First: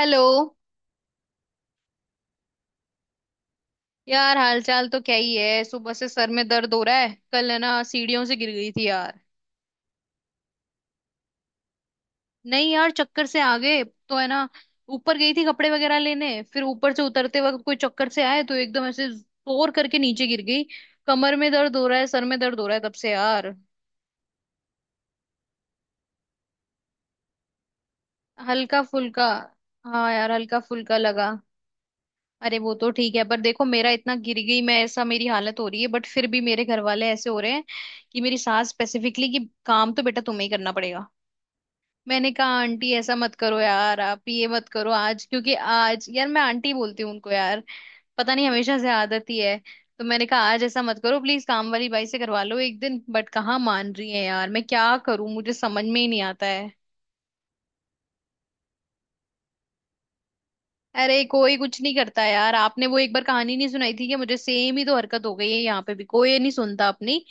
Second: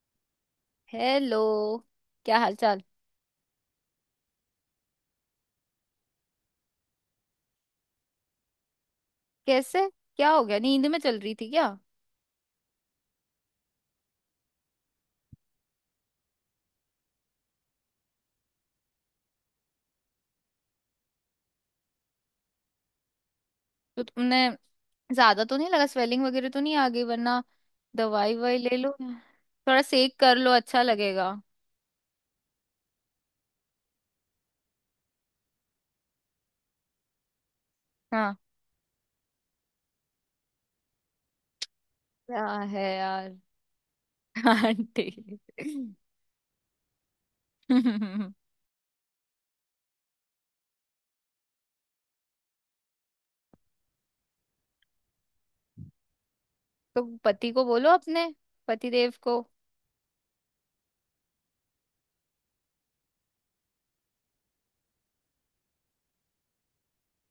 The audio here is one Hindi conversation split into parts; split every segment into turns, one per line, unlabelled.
हेलो।
हेलो। क्या हाल चाल?
यार, हालचाल तो क्या ही है। सुबह से सर में दर्द हो रहा है। कल है ना, सीढ़ियों से गिर गई थी यार।
कैसे? क्या हो गया, नींद में चल रही थी क्या?
नहीं यार, चक्कर से आ गए। तो है ना, ऊपर गई थी कपड़े वगैरह लेने, फिर ऊपर से उतरते वक्त कोई चक्कर से आए तो एकदम ऐसे जोर करके नीचे गिर गई। कमर में दर्द हो रहा है, सर में दर्द हो रहा है तब से यार।
तो तुमने ज्यादा तो नहीं लगा, स्वेलिंग वगैरह तो नहीं आ गई? वरना दवाई ववाई ले
हल्का
लो,
फुल्का।
थोड़ा
हाँ
सेक
यार,
कर लो,
हल्का
अच्छा
फुल्का लगा।
लगेगा।
अरे, वो तो ठीक है, पर देखो मेरा इतना गिर गई मैं, ऐसा मेरी हालत हो रही है, बट फिर भी मेरे घर वाले ऐसे हो रहे हैं कि
हाँ,
मेरी सास स्पेसिफिकली, कि काम तो बेटा तुम्हें ही करना पड़ेगा। मैंने
क्या
कहा
है
आंटी ऐसा
यार
मत करो यार, आप ये मत करो आज,
आंटी
क्योंकि आज यार, मैं आंटी बोलती हूँ उनको यार,
तो
पता नहीं हमेशा से आदत ही है। तो मैंने कहा आज ऐसा मत करो, प्लीज काम वाली बाई से करवा लो एक दिन, बट कहाँ मान रही है यार। मैं क्या करूं, मुझे समझ में ही नहीं आता है।
पति को बोलो अपने, पति देव को।
अरे, कोई कुछ नहीं करता यार। आपने वो एक बार कहानी नहीं सुनाई थी, कि मुझे सेम ही तो हरकत हो गई है, यहाँ पे भी कोई ये नहीं सुनता अपनी।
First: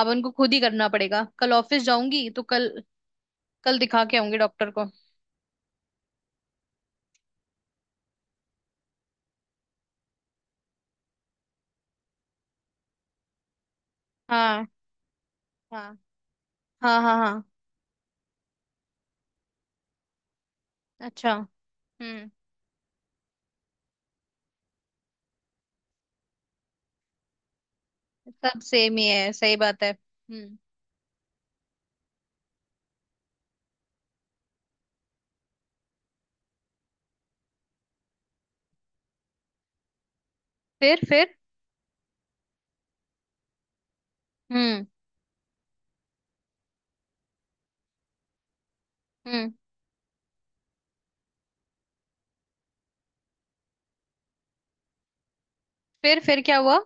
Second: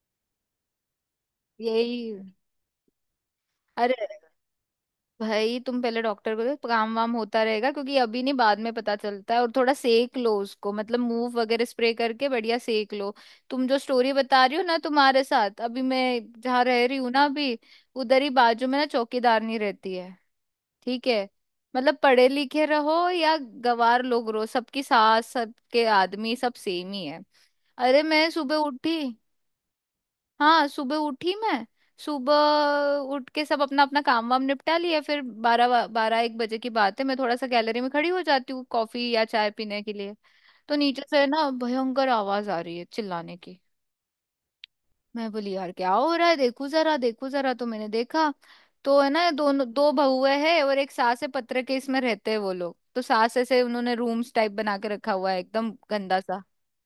अब उनको खुद ही करना पड़ेगा। कल ऑफिस
यही,
जाऊंगी, तो कल, कल
अरे
दिखा के आऊंगी डॉक्टर को।
भाई तुम पहले डॉक्टर को देखो, काम वाम होता रहेगा क्योंकि अभी नहीं बाद में पता चलता है, और थोड़ा सेक लो उसको, मतलब मूव वगैरह स्प्रे करके बढ़िया सेक लो। तुम जो स्टोरी बता रही हो
हाँ,
ना, तुम्हारे साथ, अभी
हाँ,
मैं जहाँ रह रही
हाँ,
हूँ
हाँ,
ना,
हाँ,
अभी उधर ही बाजू में ना चौकीदारनी रहती है, ठीक है।
अच्छा।
मतलब पढ़े
हम्म।
लिखे रहो या गवार लोग रहो, सबकी सास सबके आदमी सब सेम ही है। अरे मैं सुबह
सब सेम
उठी,
ही है, सही बात है। हम्म।
हाँ सुबह उठी मैं। सुबह उठ के सब अपना अपना काम वाम निपटा लिया, फिर बारह बारह एक बजे की बात है, मैं थोड़ा सा गैलरी में खड़ी हो जाती हूँ कॉफी या चाय पीने के लिए। तो
फिर?
नीचे से
फिर?
ना भयंकर आवाज आ रही है चिल्लाने की।
हम्म।
मैं बोली यार क्या हो रहा है, देखू जरा, देखू जरा, तो मैंने देखा। तो है ना,
हम्म।
दोनों दो बहुए हैं और एक सास है, पत्र के इसमें रहते हैं वो लोग, तो सास ऐसे, उन्होंने रूम्स टाइप बना के रखा हुआ है एकदम गंदा
फिर
सा।
क्या हुआ?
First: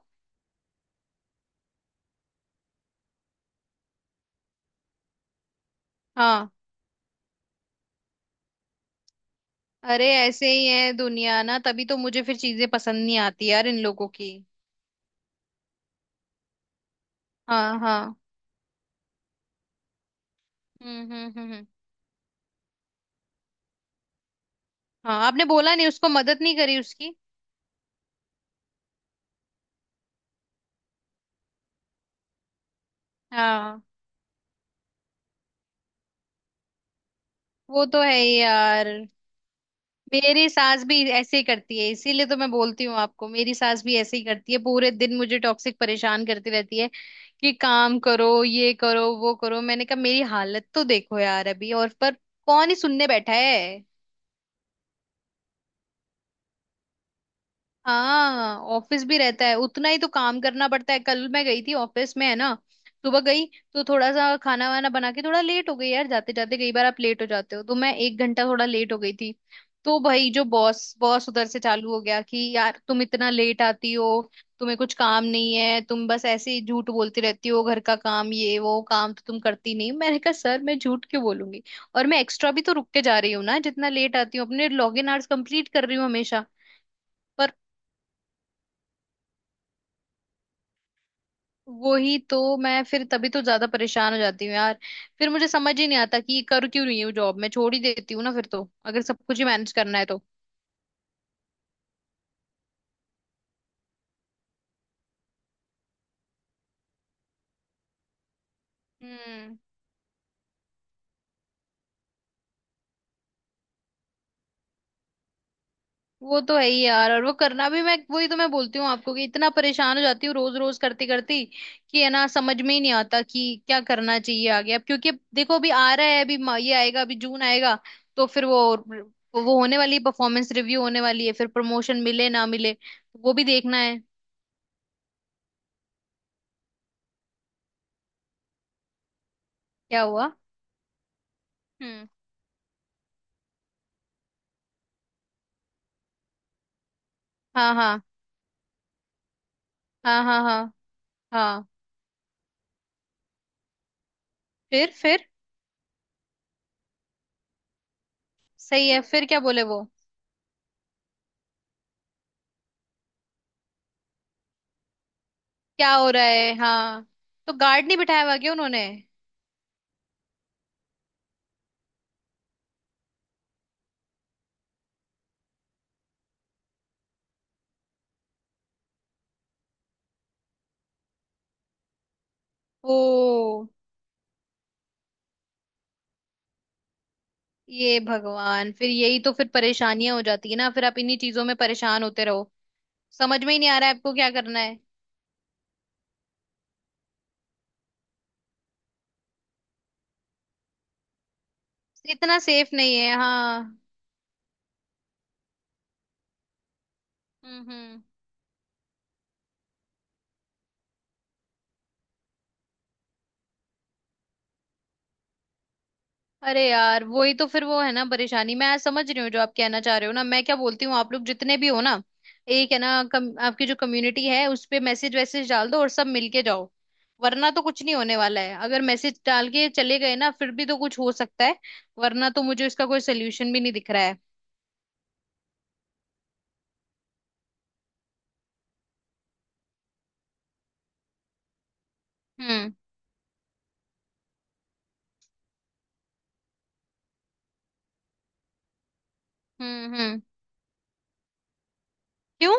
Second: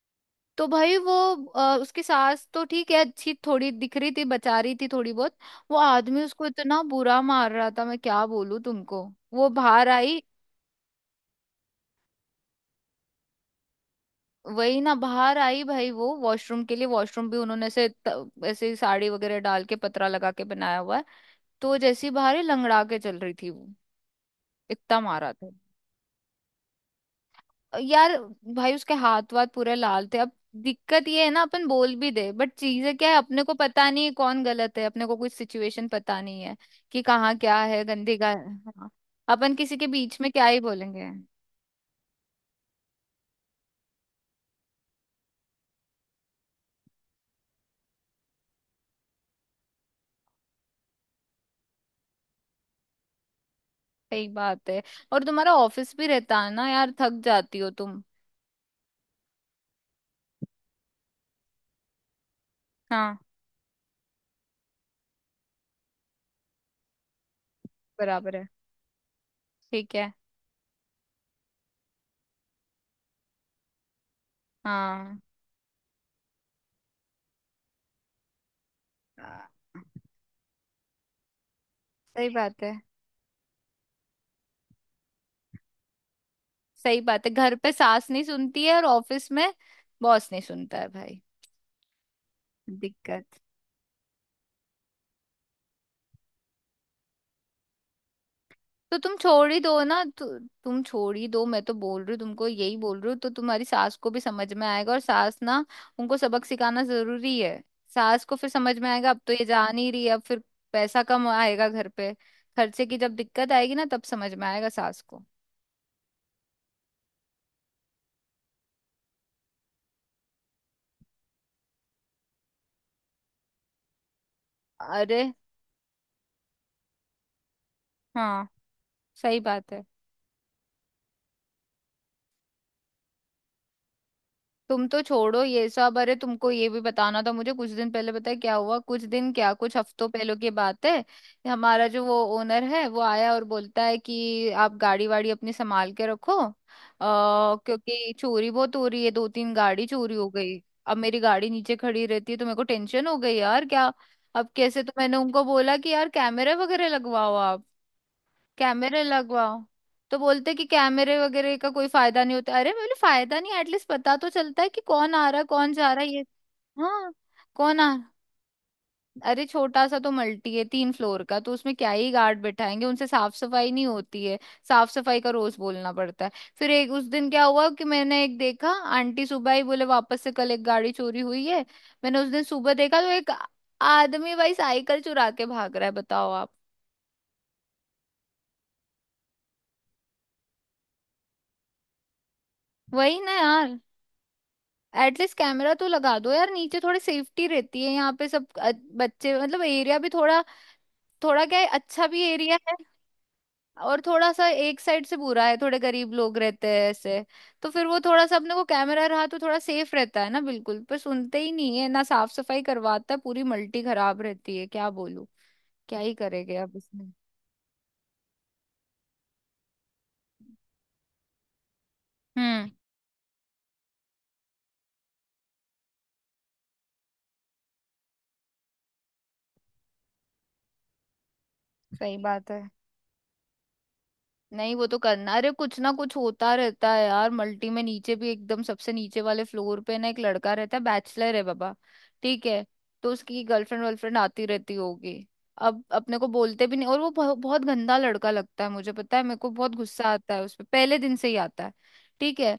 तो भाई वो, उसकी सास तो ठीक है, अच्छी थोड़ी दिख रही थी, बचा रही थी थोड़ी बहुत। वो आदमी उसको
हाँ।
इतना बुरा मार रहा था, मैं क्या बोलूं तुमको। वो बाहर
अरे,
आई।
ऐसे ही है दुनिया ना, तभी तो मुझे फिर चीजें पसंद नहीं आती यार इन लोगों की।
वही ना, बाहर आई भाई वो वॉशरूम के लिए, वॉशरूम भी उन्होंने
हाँ,
ऐसे
हाँ।
ऐसे ही साड़ी वगैरह डाल के पतरा लगा के बनाया हुआ
हम्म,
है।
हम्म, हम्म,
तो वो जैसी बाहर ही लंगड़ा के चल रही थी वो, इतना
हाँ,
मारा
आपने
था।
बोला नहीं उसको, मदद नहीं करी उसकी?
यार भाई, उसके हाथ वाथ पूरे लाल थे। अब दिक्कत ये है ना, अपन बोल भी दे, बट चीजें क्या है, अपने को
हाँ।
पता नहीं है कौन गलत है, अपने को कोई सिचुएशन पता नहीं है कि कहाँ क्या है
वो तो है
गंदी का,
ही यार।
हाँ। अपन किसी के बीच में क्या
मेरी
ही
सास भी
बोलेंगे।
ऐसे ही करती है, इसीलिए तो मैं बोलती हूँ आपको। मेरी सास भी ऐसे ही करती है, पूरे दिन मुझे टॉक्सिक परेशान करती रहती है, कि काम करो, ये करो, वो करो। मैंने कहा मेरी हालत तो देखो यार अभी, और पर कौन ही सुनने बैठा है।
सही बात है। और तुम्हारा ऑफिस भी रहता है ना यार, थक जाती हो तुम।
हाँ, ऑफिस भी रहता है, उतना ही तो काम करना पड़ता है। कल मैं गई थी ऑफिस में है ना,
हाँ,
सुबह गई। तो थोड़ा सा खाना वाना बना के थोड़ा लेट हो गई यार, जाते जाते कई बार आप लेट हो जाते हो, तो मैं एक
बराबर
घंटा
है,
थोड़ा लेट हो गई थी।
ठीक
तो
है।
भाई जो बॉस बॉस उधर से चालू हो गया, कि यार तुम इतना लेट आती हो, तुम्हें कुछ
हाँ,
काम नहीं है, तुम बस ऐसे ही झूठ बोलती रहती हो, घर का काम, ये वो काम तो तुम
हाँ,
करती नहीं। मैंने कहा सर मैं झूठ क्यों बोलूंगी, और मैं
सही
एक्स्ट्रा
बात
भी
है।
तो रुक के जा रही हूँ ना, जितना लेट आती हूँ अपने लॉगिन आवर्स कंप्लीट कर रही हूँ हमेशा।
सही बात है, घर पे सास नहीं सुनती है और ऑफिस में बॉस नहीं सुनता है भाई।
वही तो मैं, फिर तभी
दिक्कत,
तो ज्यादा परेशान हो जाती हूँ यार। फिर मुझे समझ ही नहीं आता कि कर क्यों रही हूँ जॉब। मैं छोड़ ही देती हूँ ना फिर तो,
तो
अगर
तुम
सब कुछ ही
छोड़ ही
मैनेज
दो
करना
ना,
है तो।
तुम छोड़ ही दो, मैं तो बोल रही हूँ तुमको, यही बोल रही हूँ, तो तुम्हारी सास को भी समझ में आएगा। और सास ना, उनको सबक सिखाना जरूरी है। सास को फिर समझ में आएगा, अब तो ये
हम्म।
जा नहीं रही है, अब फिर पैसा कम आएगा घर पे। खर्चे की जब दिक्कत आएगी ना, तब समझ में आएगा सास को।
वो तो है ही यार। और वो करना भी, मैं वही तो मैं बोलती हूँ आपको, कि इतना परेशान हो जाती हूँ रोज रोज करती करती, कि है ना समझ में ही नहीं आता कि क्या करना चाहिए आगे। अब क्योंकि अब
अरे,
देखो अभी आ रहा है, अभी ये आएगा, अभी जून आएगा। तो फिर
हाँ,
वो
सही
वो
बात
होने
है।
वाली परफॉर्मेंस रिव्यू होने वाली है, फिर प्रमोशन मिले ना मिले, वो भी देखना है।
तुम तो छोड़ो ये सब। अरे तुमको ये भी बताना था मुझे, कुछ दिन पहले, पता है क्या हुआ? कुछ दिन क्या, कुछ
क्या
हफ्तों
हुआ?
पहले की बात है। हमारा जो
हम्म।
वो ओनर है वो आया और बोलता है कि आप गाड़ी वाड़ी अपनी संभाल के रखो,
हाँ, हाँ,
क्योंकि चोरी बहुत हो रही है, दो तीन गाड़ी चोरी
हाँ।
हो
हाँ,
गई।
हाँ,
अब मेरी गाड़ी
हाँ।
नीचे खड़ी रहती है, तो मेरे को टेंशन हो गई यार, क्या अब कैसे।
फिर?
तो मैंने
फिर?
उनको बोला कि यार कैमरे वगैरह लगवाओ आप,
सही है,
कैमरे
फिर क्या
लगवाओ।
बोले वो?
तो बोलते कि कैमरे वगैरह का कोई फायदा नहीं होता। अरे मैं बोली फायदा नहीं, एटलीस्ट पता तो चलता है कि कौन आ रहा है कौन जा
क्या
रहा
हो
है, ये।
रहा है, हाँ।
हाँ,
तो
कौन
गार्ड
आ,
नहीं बिठाया हुआ क्या उन्होंने?
अरे छोटा सा तो मल्टी है, तीन फ्लोर का, तो उसमें क्या ही गार्ड बैठाएंगे, उनसे साफ सफाई नहीं होती है, साफ सफाई का रोज बोलना पड़ता है। फिर एक उस दिन क्या हुआ कि मैंने एक देखा, आंटी सुबह ही बोले वापस से कल एक गाड़ी चोरी हुई है। मैंने उस दिन सुबह देखा तो एक
ओ,
आदमी भाई साइकिल चुरा के भाग रहा है, बताओ आप।
ये भगवान। फिर यही तो, फिर परेशानियां हो जाती है ना, फिर आप इन्हीं चीजों में परेशान होते रहो।
वही ना
समझ में ही नहीं
यार,
आ रहा है आपको क्या करना है।
एटलीस्ट कैमरा तो लगा दो यार, नीचे थोड़ी सेफ्टी रहती है। यहाँ पे सब बच्चे, मतलब एरिया भी थोड़ा, थोड़ा क्या है, अच्छा भी
इतना
एरिया
सेफ
है,
नहीं है, हाँ।
और थोड़ा सा एक साइड से बुरा है, थोड़े गरीब लोग रहते हैं ऐसे। तो
हम्म,
फिर वो
हम्म।
थोड़ा सा अपने को कैमरा रहा तो थोड़ा सेफ रहता है ना, बिल्कुल, पर सुनते ही नहीं है ना। साफ सफाई करवाता है, पूरी मल्टी खराब रहती है, क्या बोलूं, क्या ही करेंगे
अरे
अब
यार,
इसमें।
वही तो फिर वो है ना परेशानी। मैं समझ रही हूँ जो आप कहना चाह रहे हो ना। मैं क्या बोलती हूँ, आप लोग जितने भी हो ना,
हम्म,
एक है ना आपकी जो कम्युनिटी है उस पे मैसेज वैसेज डाल दो, और सब मिलके जाओ। वरना तो कुछ नहीं होने वाला है। अगर मैसेज डाल के चले गए ना, फिर भी तो कुछ हो सकता है।
सही
वरना तो
बात है।
मुझे इसका कोई सोल्यूशन भी नहीं दिख रहा है।
नहीं वो तो करना। अरे कुछ ना कुछ होता रहता है यार, मल्टी में नीचे भी, एकदम सबसे नीचे वाले फ्लोर पे ना एक लड़का रहता है, बैचलर है बाबा, ठीक है।
हम्म,
तो उसकी गर्लफ्रेंड वर्लफ्रेंड आती रहती होगी, अब अपने को बोलते भी नहीं, और वो बहुत गंदा लड़का लगता है, मुझे पता है, मेरे को बहुत
हम्म,
गुस्सा
हम्म।
आता है उस पे, पहले दिन से ही आता है, ठीक है।
क्यों?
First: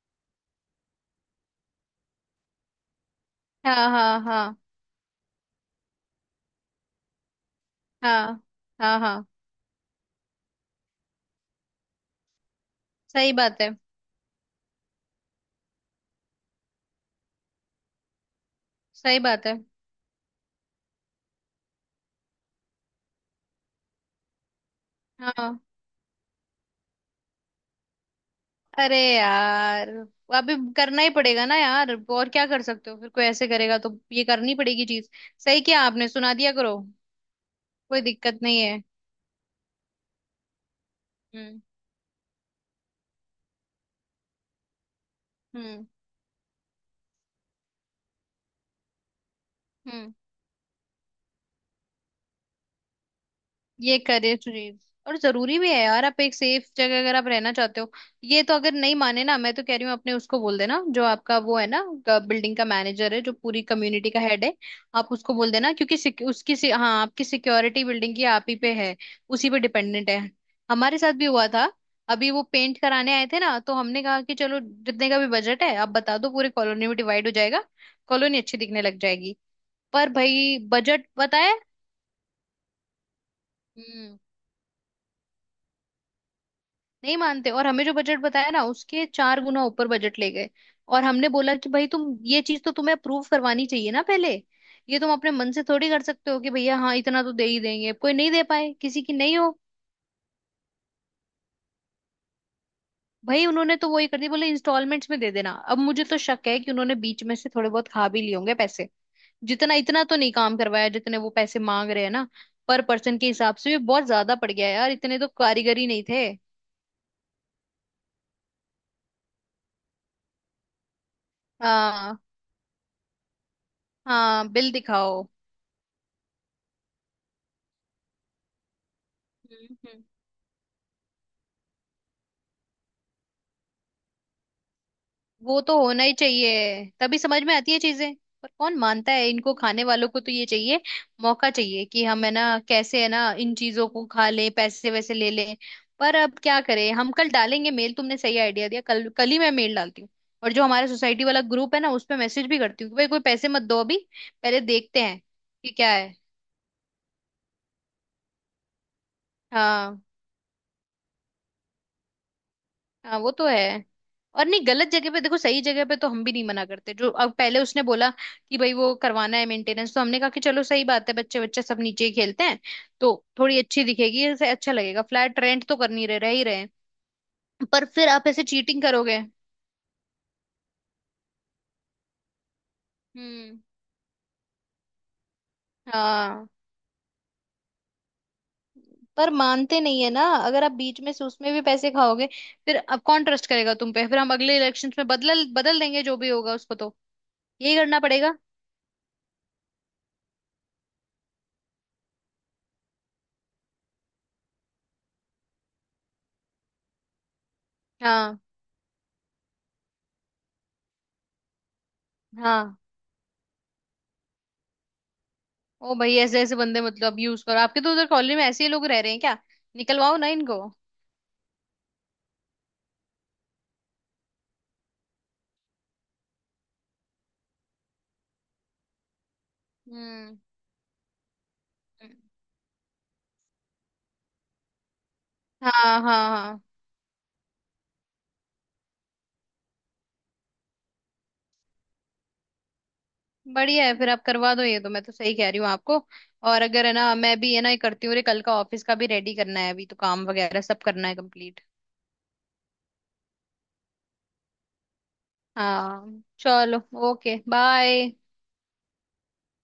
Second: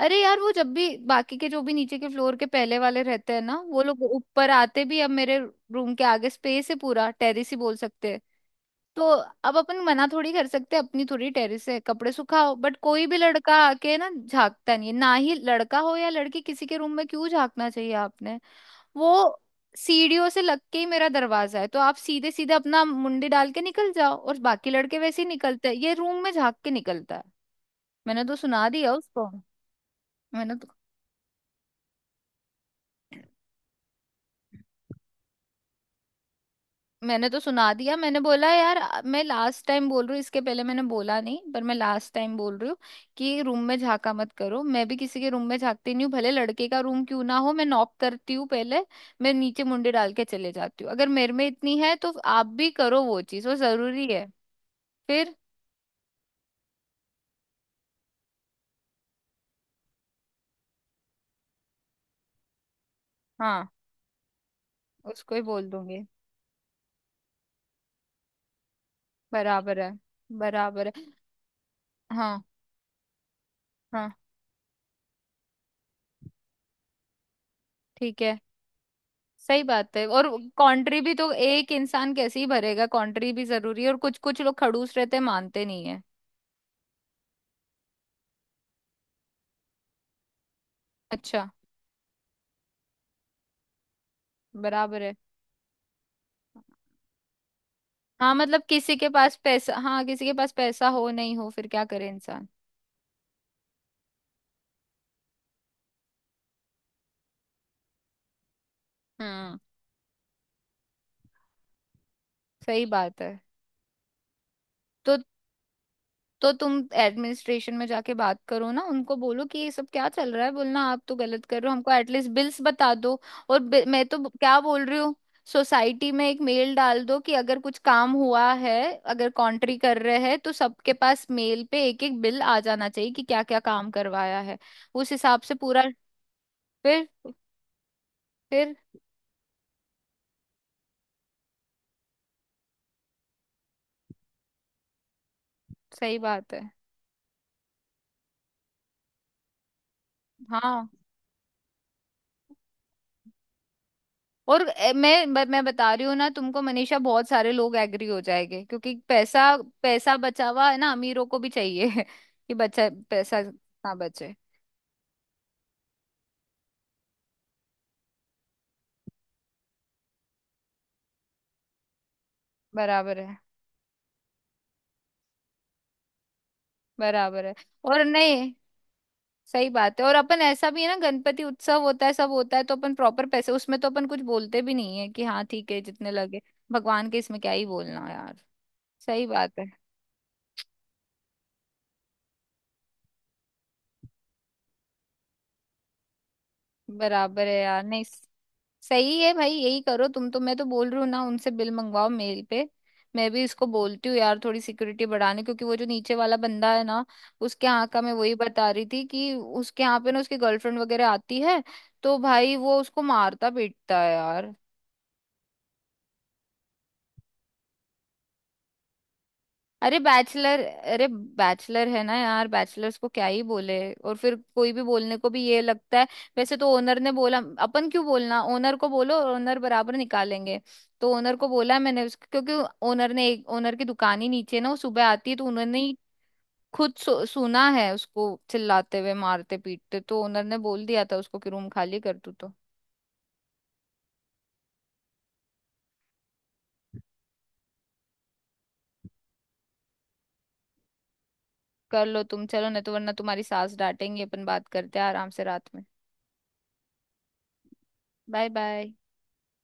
अरे यार वो जब भी, बाकी के जो भी नीचे के फ्लोर के पहले वाले रहते हैं ना, वो
हाँ,
लोग
हाँ,
ऊपर
हाँ।
आते भी, अब मेरे रूम के आगे स्पेस है, पूरा टेरेस ही बोल सकते हैं।
हाँ, हाँ,
तो
हाँ।
अब अपन मना थोड़ी कर सकते, अपनी थोड़ी टेरिस है, कपड़े सुखाओ, बट कोई भी
सही
लड़का
बात है,
आके ना झांकता नहीं है। ना ही लड़का हो या लड़की, किसी के रूम में क्यों झांकना चाहिए आपने? वो
सही बात है।
सीढ़ियों से लग के ही मेरा दरवाजा है, तो आप सीधे सीधे अपना मुंडी डाल के निकल जाओ, और बाकी लड़के वैसे ही
हाँ।
निकलते हैं, ये रूम में झांक के निकलता है। मैंने तो सुना दिया
अरे
उसको।
यार,
मैंने
अभी
तो
करना ही पड़ेगा ना यार, और क्या कर सकते हो। फिर कोई ऐसे करेगा, तो ये करनी पड़ेगी चीज। सही किया आपने, सुना दिया करो।
मैंने तो सुना दिया,
कोई
मैंने
दिक्कत
बोला
नहीं
यार
है।
मैं लास्ट टाइम बोल रही हूँ, इसके पहले मैंने बोला नहीं,
हम्म,
पर मैं लास्ट टाइम बोल रही हूँ कि रूम में झांका मत करो। मैं भी किसी के रूम में
हम्म,
झांकती नहीं हूँ, भले लड़के का रूम क्यों ना हो, मैं नॉक करती हूँ पहले। मैं नीचे मुंडे डाल
हम्म।
के चले जाती हूँ, अगर मेरे में इतनी है तो आप भी करो वो चीज, वो
ये
जरूरी है।
करें चीज। और
फिर
जरूरी भी है यार, आप एक सेफ जगह अगर आप रहना चाहते हो। ये तो अगर नहीं माने ना, मैं तो कह रही हूँ, अपने उसको बोल देना जो आपका वो है ना, बिल्डिंग का मैनेजर है, जो पूरी
हाँ,
कम्युनिटी का हेड है। आप
उसको
उसको
ही
बोल
बोल
देना, क्योंकि
दूंगी।
हाँ, आपकी सिक्योरिटी बिल्डिंग की आप ही पे है, उसी पे
बराबर है,
डिपेंडेंट है।
बराबर
हमारे
है।
साथ भी हुआ था। अभी
हाँ,
वो पेंट कराने आए थे ना, तो हमने
हाँ,
कहा कि चलो जितने का भी बजट है आप बता दो, पूरे कॉलोनी में डिवाइड हो जाएगा,
ठीक है,
कॉलोनी अच्छी दिखने लग जाएगी।
सही बात है।
पर
और
भाई
कॉन्ट्री
बजट
भी तो
बताया,
एक इंसान कैसे ही भरेगा, कॉन्ट्री भी जरूरी है, और कुछ कुछ लोग खड़ूस रहते हैं, मानते नहीं है।
नहीं मानते। और हमें जो बजट बताया ना, उसके 4 गुना ऊपर बजट ले गए। और हमने
अच्छा,
बोला कि भाई तुम ये चीज तो तुम्हें अप्रूव करवानी चाहिए ना पहले। ये
बराबर
तुम
है।
अपने मन से थोड़ी कर सकते हो कि भैया हाँ इतना तो दे ही देंगे, कोई नहीं
हाँ
दे
मतलब
पाए,
किसी
किसी
के
की
पास
नहीं हो।
पैसा, हाँ किसी के पास पैसा हो नहीं हो, फिर क्या करे इंसान।
भाई उन्होंने तो वही कर दिया, बोले इंस्टॉलमेंट्स में दे देना। अब मुझे तो शक है कि उन्होंने बीच में से थोड़े बहुत खा भी लिए होंगे पैसे,
हम्म,
जितना इतना तो नहीं काम करवाया जितने वो पैसे मांग रहे हैं ना। पर
सही
पर्सन
बात
के
है।
हिसाब से भी बहुत ज्यादा पड़ गया यार,
तो
इतने तो कारीगर ही नहीं थे।
तो तुम एडमिनिस्ट्रेशन में जाके बात करो ना, उनको बोलो कि ये सब क्या चल रहा है, बोलना आप तो गलत कर रहे हो हमको,
हाँ,
एटलीस्ट बिल्स बता दो। और मैं तो
हाँ,
क्या
बिल
बोल रही हूँ,
दिखाओ।
सोसाइटी में एक मेल डाल दो कि अगर कुछ काम हुआ है, अगर
हम्म,
कॉन्ट्री कर रहे हैं तो सबके पास मेल पे एक एक बिल आ जाना चाहिए कि क्या क्या काम करवाया है, उस हिसाब से
वो तो
पूरा।
होना ही चाहिए,
फिर,
तभी समझ में आती है चीजें। पर कौन
फिर
मानता है? इनको खाने वालों को तो ये चाहिए, मौका चाहिए, कि हम है ना कैसे है ना इन चीजों को खा लें, पैसे वैसे ले लें। पर
सही
अब
बात है।
क्या करें, हम कल डालेंगे मेल। तुमने सही आइडिया दिया, कल कल ही मैं मेल डालती हूँ। और जो हमारा
हाँ
सोसाइटी वाला ग्रुप है ना, उस पे मैसेज भी करती हूँ कि भाई कोई पैसे मत दो अभी, पहले
और
देखते हैं
मैं मैं
कि क्या
बता रही हूँ
है।
ना तुमको मनीषा, बहुत सारे लोग एग्री हो जाएंगे, क्योंकि पैसा,
हाँ,
पैसा बचा हुआ है ना, अमीरों को भी चाहिए कि बच्चा
हाँ। वो
पैसा
तो है।
ना बचे।
और नहीं, गलत जगह पे देखो, सही जगह पे तो हम भी नहीं मना करते। जो अब पहले उसने बोला कि भाई वो करवाना है मेंटेनेंस, तो हमने कहा कि चलो सही बात है, बच्चे बच्चे सब नीचे ही खेलते हैं,
बराबर
तो
है,
थोड़ी अच्छी दिखेगी ऐसे, अच्छा लगेगा। फ्लैट रेंट तो कर नहीं रहे, रह ही रहे हैं।
बराबर है।
पर
और
फिर आप ऐसे
नहीं,
चीटिंग करोगे?
सही बात है। और अपन ऐसा भी है ना, गणपति उत्सव होता है, सब होता है, तो अपन प्रॉपर पैसे,
हम्म।
उसमें तो अपन कुछ बोलते भी नहीं है कि हाँ ठीक है जितने लगे,
हाँ।
भगवान के इसमें क्या ही बोलना यार। सही
पर
बात है।
मानते नहीं है ना, अगर आप बीच में से उसमें भी पैसे खाओगे। फिर अब कौन ट्रस्ट करेगा तुम पे? फिर हम अगले इलेक्शंस में बदल बदल देंगे, जो भी होगा उसको तो।
बराबर है
यही
यार,
करना
नहीं
पड़ेगा।
सही है भाई, यही करो तुम तो। मैं तो बोल रही हूँ ना उनसे बिल मंगवाओ मेल पे। मैं भी इसको बोलती हूँ यार थोड़ी सिक्योरिटी बढ़ाने, क्योंकि वो जो नीचे वाला बंदा है ना, उसके यहाँ का मैं वही
हाँ,
बता रही थी, कि उसके यहाँ पे ना उसकी गर्लफ्रेंड वगैरह आती है, तो भाई वो
हाँ।
उसको मारता पीटता है यार।
ओ भाई, ऐसे ऐसे बंदे मतलब यूज करो, आपके तो उधर कॉलोनी में ऐसे ही लोग रह रहे हैं क्या?
अरे
निकलवाओ ना
बैचलर,
इनको।
अरे बैचलर है ना यार, बैचलर्स को क्या ही बोले, और फिर कोई भी बोलने को भी ये लगता है वैसे, तो ओनर ने बोला, अपन क्यों बोलना, ओनर को बोलो और ओनर बराबर
हम्म।
निकालेंगे। तो ओनर को बोला मैंने उसको, क्योंकि ओनर ने एक, ओनर की दुकान ही नीचे है ना, वो सुबह आती है, तो
हाँ,
उन्होंने ही
हाँ, हाँ।
खुद सुना है उसको चिल्लाते हुए मारते पीटते, तो ओनर ने बोल दिया था उसको कि रूम खाली कर तू तो।
बढ़िया है, फिर आप करवा दो ये, तो मैं तो सही कह रही हूँ आपको। और अगर है ना, मैं भी है ना ये करती हूँ, अरे कल का ऑफिस का भी रेडी करना है अभी, तो काम वगैरह सब करना है कंप्लीट।
कर लो तुम चलो, नहीं तो वरना तुम्हारी सास डांटेंगी, अपन बात करते हैं आराम से रात में।
हाँ चलो। Okay, bye.
Bye bye.